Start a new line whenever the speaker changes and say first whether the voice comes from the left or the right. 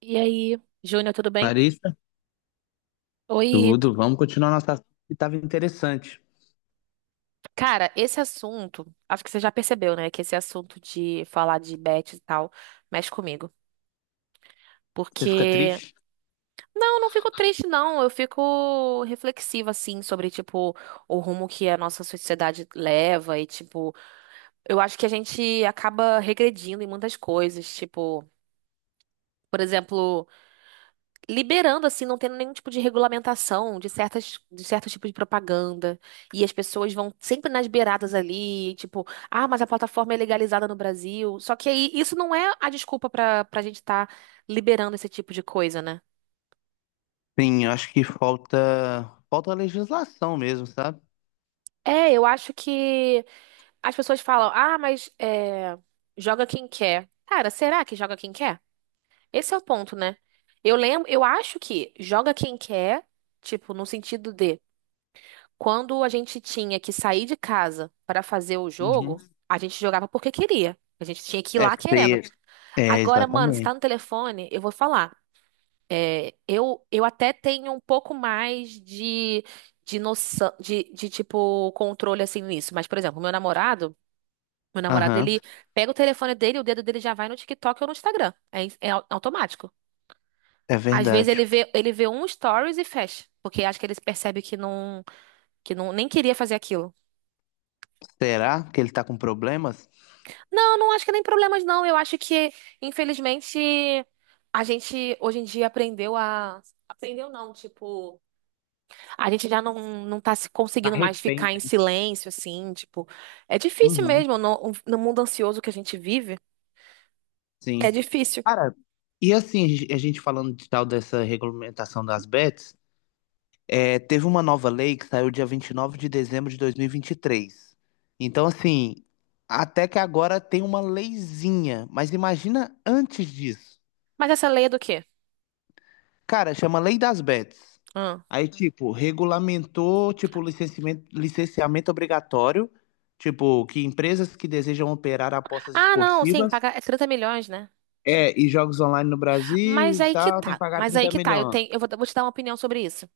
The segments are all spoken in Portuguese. right: E aí, Júnior, tudo bem?
left: Clarissa,
right: Oi,
left: tudo. Vamos continuar nossa assunto que estava interessante.
right: cara, esse assunto, acho que você já percebeu, né, que esse assunto de falar de bet e tal mexe comigo.
left: Você fica
right: Porque,
left: triste?
right: não, não fico triste, não. Eu fico reflexiva, assim, sobre, tipo, o rumo que a nossa sociedade leva. E, tipo, eu acho que a gente acaba regredindo em muitas coisas. Tipo, por exemplo. Liberando assim, não tendo nenhum tipo de regulamentação de certos tipos de propaganda. E as pessoas vão sempre nas beiradas ali, tipo, ah, mas a plataforma é legalizada no Brasil. Só que aí isso não é a desculpa pra para gente estar liberando esse tipo de coisa, né?
left: Sim, eu acho que falta legislação mesmo, sabe?
right: É, eu acho que as pessoas falam, ah, mas é, joga quem quer. Cara, será que joga quem quer? Esse é o ponto, né? Eu lembro, eu acho que joga quem quer, tipo, no sentido de quando a gente tinha que sair de casa para fazer o
left: Uhum.
right: jogo, a gente jogava porque queria. A gente tinha que ir
left: É,
right: lá querendo.
left: é
right: Agora, mano, você tá
left: exatamente.
right: no telefone, eu vou falar. É, eu até tenho um pouco mais de noção, de tipo, controle assim nisso. Mas, por exemplo, meu namorado,
left: Aham,
right: ele pega o telefone dele, o dedo dele já vai no TikTok ou no Instagram. É, é automático.
left: é
right: Às vezes
left: verdade.
right: ele vê um stories e fecha, porque acho que ele percebe que não, nem queria fazer aquilo.
left: Será que ele tá com problemas?
right: Não, não acho que é nem problemas, não. Eu acho que, infelizmente, a gente hoje em dia aprendeu a. Aprendeu não, tipo. A gente já não, não tá se
left: Tá
right: conseguindo mais
left: refém,
right: ficar em
left: né?
right: silêncio, assim, tipo. É difícil
left: Uhum,
right: mesmo, no, no mundo ansioso que a gente vive,
left: sim.
right: é difícil.
left: Cara, e assim, a gente falando de tal dessa regulamentação das bets. É, teve uma nova lei que saiu dia 29 de dezembro de dois mil e vinte e três. Então, assim, até que agora tem uma leizinha, mas imagina antes disso.
right: Mas essa lei é do quê?
left: Cara, chama Lei das Bets.
right: Hum.
left: Aí, tipo, regulamentou, tipo, licenciamento obrigatório, tipo, que empresas que desejam operar apostas
right: Ah, não, sim,
left: esportivas
right: paga é 30 milhões, né?
left: é, e jogos online no Brasil e tal, tem que pagar
right: Mas aí
left: 30
right: que tá. Eu
left: milhões.
right: tenho, vou te dar uma opinião sobre isso.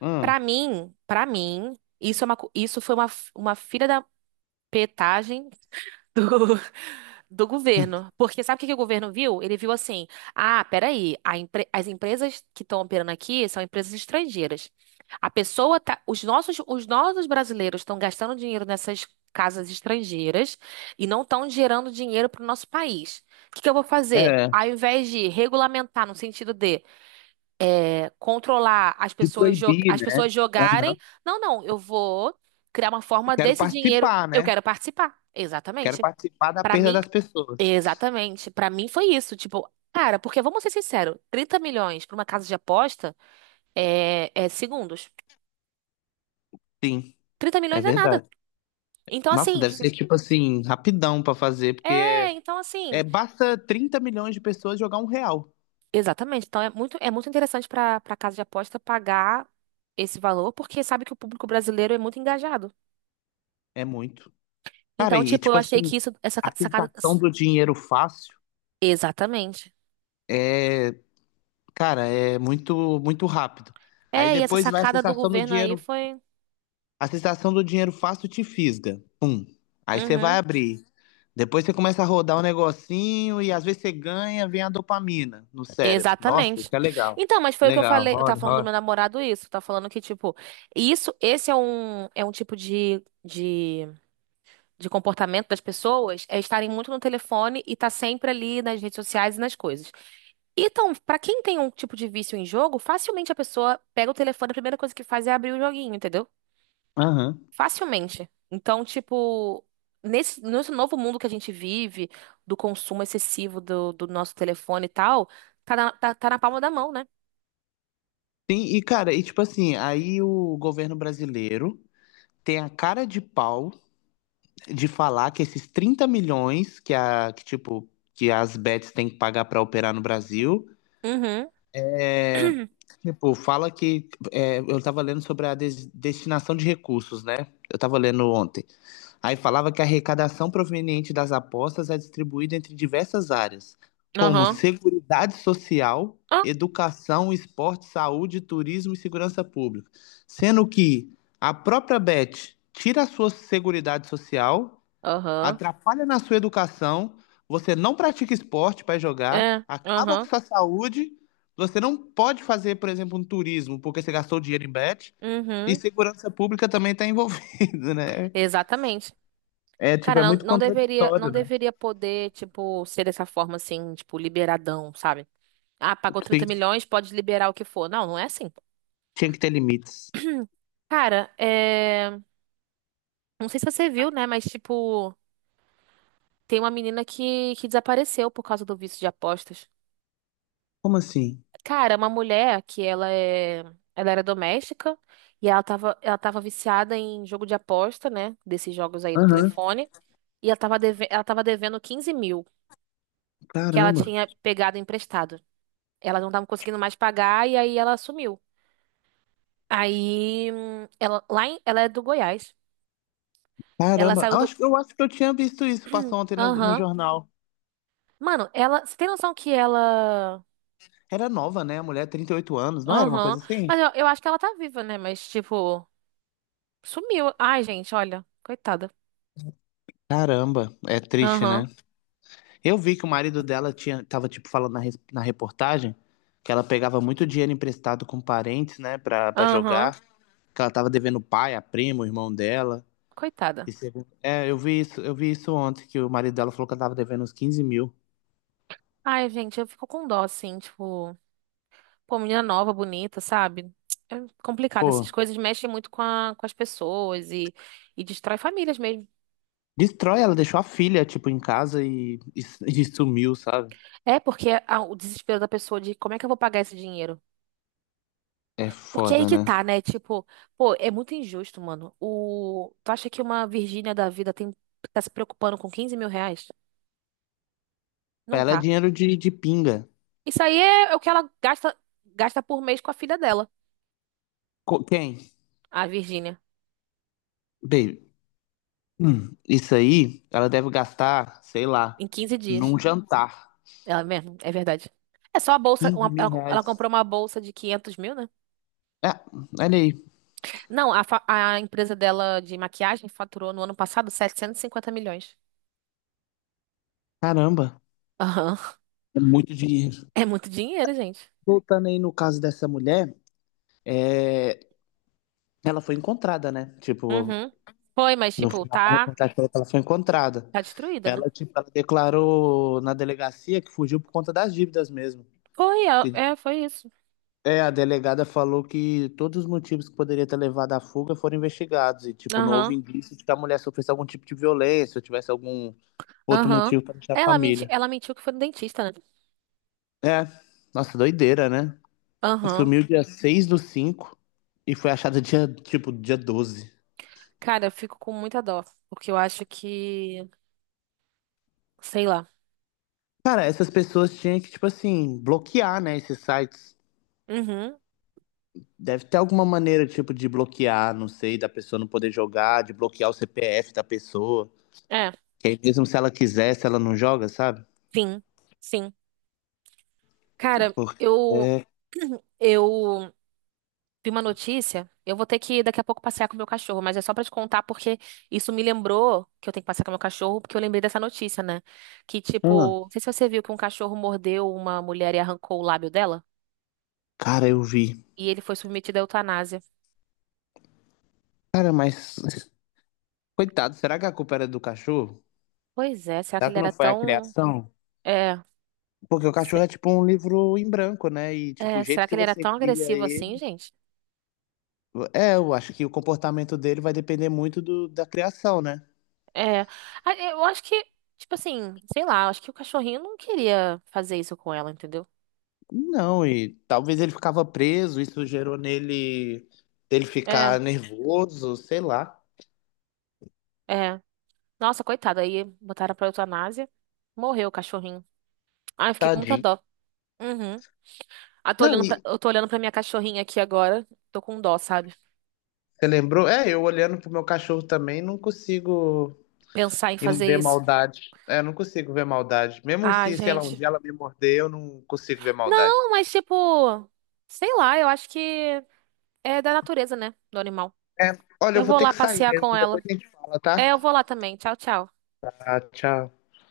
left: Hum,
right: Pra mim, isso é uma, isso foi uma, uma filha da petagem do, do governo. Porque sabe o que, que o governo viu? Ele viu assim: ah, peraí, a as empresas que estão operando aqui são empresas estrangeiras. A pessoa tá, os nossos brasileiros estão gastando dinheiro nessas casas estrangeiras e não estão gerando dinheiro para o nosso país. O que que eu vou fazer?
left: é,
right: Ao invés de regulamentar no sentido de controlar as
left: de
right: pessoas,
left: proibir,
right: as
left: né?
right: pessoas jogarem.
left: Aham.
right: Não, não, eu vou criar uma forma
left: Quero
right: desse dinheiro,
left: participar,
right: eu
left: né?
right: quero participar.
left: Quero
right: Exatamente.
left: participar da
right: Pra
left: perda
right: mim,
left: das pessoas.
right: exatamente. Pra mim foi isso, tipo, cara, porque vamos ser sinceros, 30 milhões pra uma casa de aposta é, é segundos.
left: Sim,
right: Trinta
left: é
right: milhões é nada.
left: verdade.
right: Então
left: Nossa,
right: assim,
left: deve
right: tipo,
left: ser tipo assim, rapidão pra fazer,
right: é,
left: porque
right: então
left: é,
right: assim,
left: basta 30 milhões de pessoas jogar um real.
right: exatamente. Então é muito interessante pra para casa de aposta pagar esse valor, porque sabe que o público brasileiro é muito engajado.
left: É muito. Cara,
right: Então,
left: e
right: tipo, eu
left: tipo
right: achei
left: assim,
right: que isso, essa
left: a
right: sacada,
left: sensação do dinheiro fácil
right: exatamente.
left: é, cara, é muito muito rápido. Aí
right: É, e essa
left: depois vai a
right: sacada do
left: sensação do
right: governo aí
left: dinheiro,
right: foi.
left: a sensação do dinheiro fácil te fisga. Aí você vai
right: Uhum.
left: abrir. Depois você começa a rodar um negocinho e às vezes você ganha, vem a dopamina no cérebro. Nossa, isso
right: Exatamente.
left: é legal.
right: Então, mas foi o que eu
left: Legal,
right: falei. Eu tava
left: roda,
right: falando do meu
left: roda.
right: namorado isso. Tá falando que, tipo, isso, esse é um tipo de comportamento das pessoas, é estarem muito no telefone e tá sempre ali nas redes sociais e nas coisas. Então, pra quem tem um tipo de vício em jogo, facilmente a pessoa pega o telefone, a primeira coisa que faz é abrir o joguinho, entendeu?
left: Aham.
right: Facilmente. Então, tipo, nesse novo mundo que a gente vive, do consumo excessivo do, do nosso telefone e tal, tá na palma da mão, né?
left: Sim, e cara, e tipo assim, aí o governo brasileiro tem a cara de pau de falar que esses 30 milhões que a que tipo que as bets têm que pagar pra operar no Brasil,
right: Uhum.
left: é, tipo, fala que é, eu tava lendo sobre a destinação de recursos, né? Eu tava lendo ontem. Aí falava que a arrecadação proveniente das apostas é distribuída entre diversas áreas, como
right: Aham.
left: seguridade social,
right: Ah,
left: educação, esporte, saúde, turismo e segurança pública, sendo que a própria Bet tira a sua seguridade social,
right: aham.
left: atrapalha na sua educação, você não pratica esporte para jogar,
right: É.
left: acaba com
right: Aham.
left: sua saúde, você não pode fazer, por exemplo, um turismo porque você gastou dinheiro em Bet. E
right: Uhum.
left: segurança pública também está envolvida, né?
right: Exatamente.
left: É, tipo,
right: Cara,
left: é
right: não,
left: muito contraditório,
right: não
left: né?
right: deveria poder, tipo, ser dessa forma assim, tipo, liberadão, sabe? Ah, pagou 30
left: Tem,
right: milhões, pode liberar o que for. Não, não é assim.
left: tinha que ter limites.
right: Cara, é... não sei se você viu, né? Mas, tipo. Tem uma menina que desapareceu por causa do vício de apostas.
left: Como assim?
right: Cara, é uma mulher que ela é, ela era doméstica e ela tava viciada em jogo de aposta, né? Desses jogos aí do
left: Aham,
right: telefone. E ela tava, deve, ela tava devendo 15 mil que ela
left: caramba.
right: tinha pegado emprestado. Ela não tava conseguindo mais pagar e aí ela sumiu. Aí, ela, ela é do Goiás. Ela
left: Caramba,
right: saiu do.
left: eu acho que eu tinha visto isso, passou ontem no
right: Aham.
left: jornal.
right: Mano, ela. Você tem noção que ela.
left: Era nova, né? A mulher, 38 anos, não era uma
right: Aham.
left: coisa assim?
right: Mas eu acho que ela tá viva, né? Mas, tipo. Sumiu. Ai, gente, olha. Coitada.
left: Caramba, é triste,
right: Aham,
left: né? Eu vi que o marido dela tinha, tava, tipo, falando na, na reportagem que ela pegava muito dinheiro emprestado com parentes, né, pra
right: aham.
left: jogar, que ela tava devendo o pai, a prima, o irmão dela. E
right: Coitada.
left: segundo... É, eu vi isso ontem, que o marido dela falou que ela tava devendo uns 15 mil.
right: Ai, gente, eu fico com dó, assim, tipo... Pô, menina nova, bonita, sabe? É complicado. Essas
left: Pô.
right: coisas mexem muito com, com as pessoas e destrói famílias mesmo.
left: Destrói, ela deixou a filha, tipo, em casa e sumiu, sabe?
right: É, porque o desespero da pessoa de como é que eu vou pagar esse dinheiro?
left: É
right: Porque é aí
left: foda,
right: que
left: né?
right: tá, né? Tipo, pô, é muito injusto, mano. O, tu acha que uma Virgínia da vida tem, tá se preocupando com 15 mil reais?
left: Pra
right: Não
left: ela é
right: tá.
left: dinheiro de pinga.
right: Isso aí é, é o que ela gasta por mês com a filha dela.
left: Quem?
right: A Virgínia.
left: Baby, isso aí ela deve gastar, sei lá,
right: Em 15 dias.
left: num jantar.
right: Ela mesmo, é verdade. É só a bolsa.
left: quinze mil
right: Ela, ela
left: reais.
right: comprou uma bolsa de 500 mil, né?
left: É, olha aí.
right: Não, a, a empresa dela de maquiagem faturou no ano passado 750 milhões.
left: Caramba,
right: Aham.
left: é muito dinheiro.
right: É muito dinheiro, gente.
left: Voltando aí no caso dessa mulher, é, ela foi encontrada, né? Tipo,
right: Uhum. Foi, mas,
left: no
right: tipo,
left: final da
right: tá,
left: reportagem falou que ela foi encontrada.
right: tá destruída, né?
left: Ela, tipo, ela declarou na delegacia que fugiu por conta das dívidas mesmo.
right: Foi, é,
left: Que.
right: é, foi isso.
left: É, a delegada falou que todos os motivos que poderia ter levado à fuga foram investigados e, tipo, não houve
right: Aham.
left: indício de que a mulher sofresse algum tipo de violência ou tivesse algum outro
right: Aham.
left: motivo para deixar a família.
right: Ela mentiu que foi no dentista, né?
left: É, nossa, doideira, né?
right: Aham.
left: Sumiu dia 6/5 e foi achada dia, tipo, dia 12.
right: Cara, eu fico com muita dó. Porque eu acho que. Sei lá.
left: Cara, essas pessoas tinham que, tipo assim, bloquear, né, esses sites.
right: Uhum.
left: Deve ter alguma maneira, tipo, de bloquear, não sei, da pessoa não poder jogar, de bloquear o CPF da pessoa.
right: É.
left: Que aí mesmo se ela quisesse, ela não joga, sabe?
right: Sim. Sim. Cara,
left: Porque,
right: eu
left: é,
right: eu vi uma notícia. Eu vou ter que daqui a pouco passear com o meu cachorro, mas é só pra te contar porque isso me lembrou que eu tenho que passear com o meu cachorro, porque eu lembrei dessa notícia, né? Que
left: ah,
right: tipo, não sei se você viu que um cachorro mordeu uma mulher e arrancou o lábio dela,
left: cara, eu vi.
right: e ele foi submetido à eutanásia.
left: Cara, mas, coitado, será que a culpa era do cachorro?
right: Pois é, será que
left: Será
right: ele
left: que não
right: era
left: foi a
right: tão
left: criação?
right: é,
left: Porque o
right: se-
left: cachorro é tipo um livro em branco, né? E, tipo, o jeito
right: será que
left: que
right: ele era
left: você
right: tão
left: cria
right: agressivo assim,
left: ele.
right: gente?
left: É, eu acho que o comportamento dele vai depender muito do, da criação, né?
right: É, eu acho que tipo assim, sei lá, eu acho que o cachorrinho não queria fazer isso com ela, entendeu?
left: Não, e talvez ele ficava preso, isso gerou nele ele
right: É,
left: ficar nervoso, sei lá.
right: é. Nossa, coitada, aí botaram pra eutanásia. Morreu o cachorrinho. Ai, eu fiquei com muita
left: Tadinho.
right: dó. Uhum. Ah,
left: Não, e
right: eu tô olhando pra minha cachorrinha aqui agora. Tô com dó, sabe?
left: você lembrou? É, eu olhando pro meu cachorro também, não consigo.
right: Pensar em
left: E
right: fazer
left: ver
right: isso.
left: maldade. É, eu não consigo ver maldade. Mesmo
right: Ah,
left: se, sei lá, um
right: gente.
left: dia ela me morder, eu não consigo ver maldade.
right: Não, mas tipo, sei lá, eu acho que é da natureza, né? Do animal.
left: É, olha, eu
right: Eu
left: vou
right: vou
left: ter
right: lá
left: que sair
right: passear com
left: mesmo. Depois
right: ela.
left: a gente fala, tá?
right: É, eu vou lá também. Tchau, tchau.
left: Ah, tchau.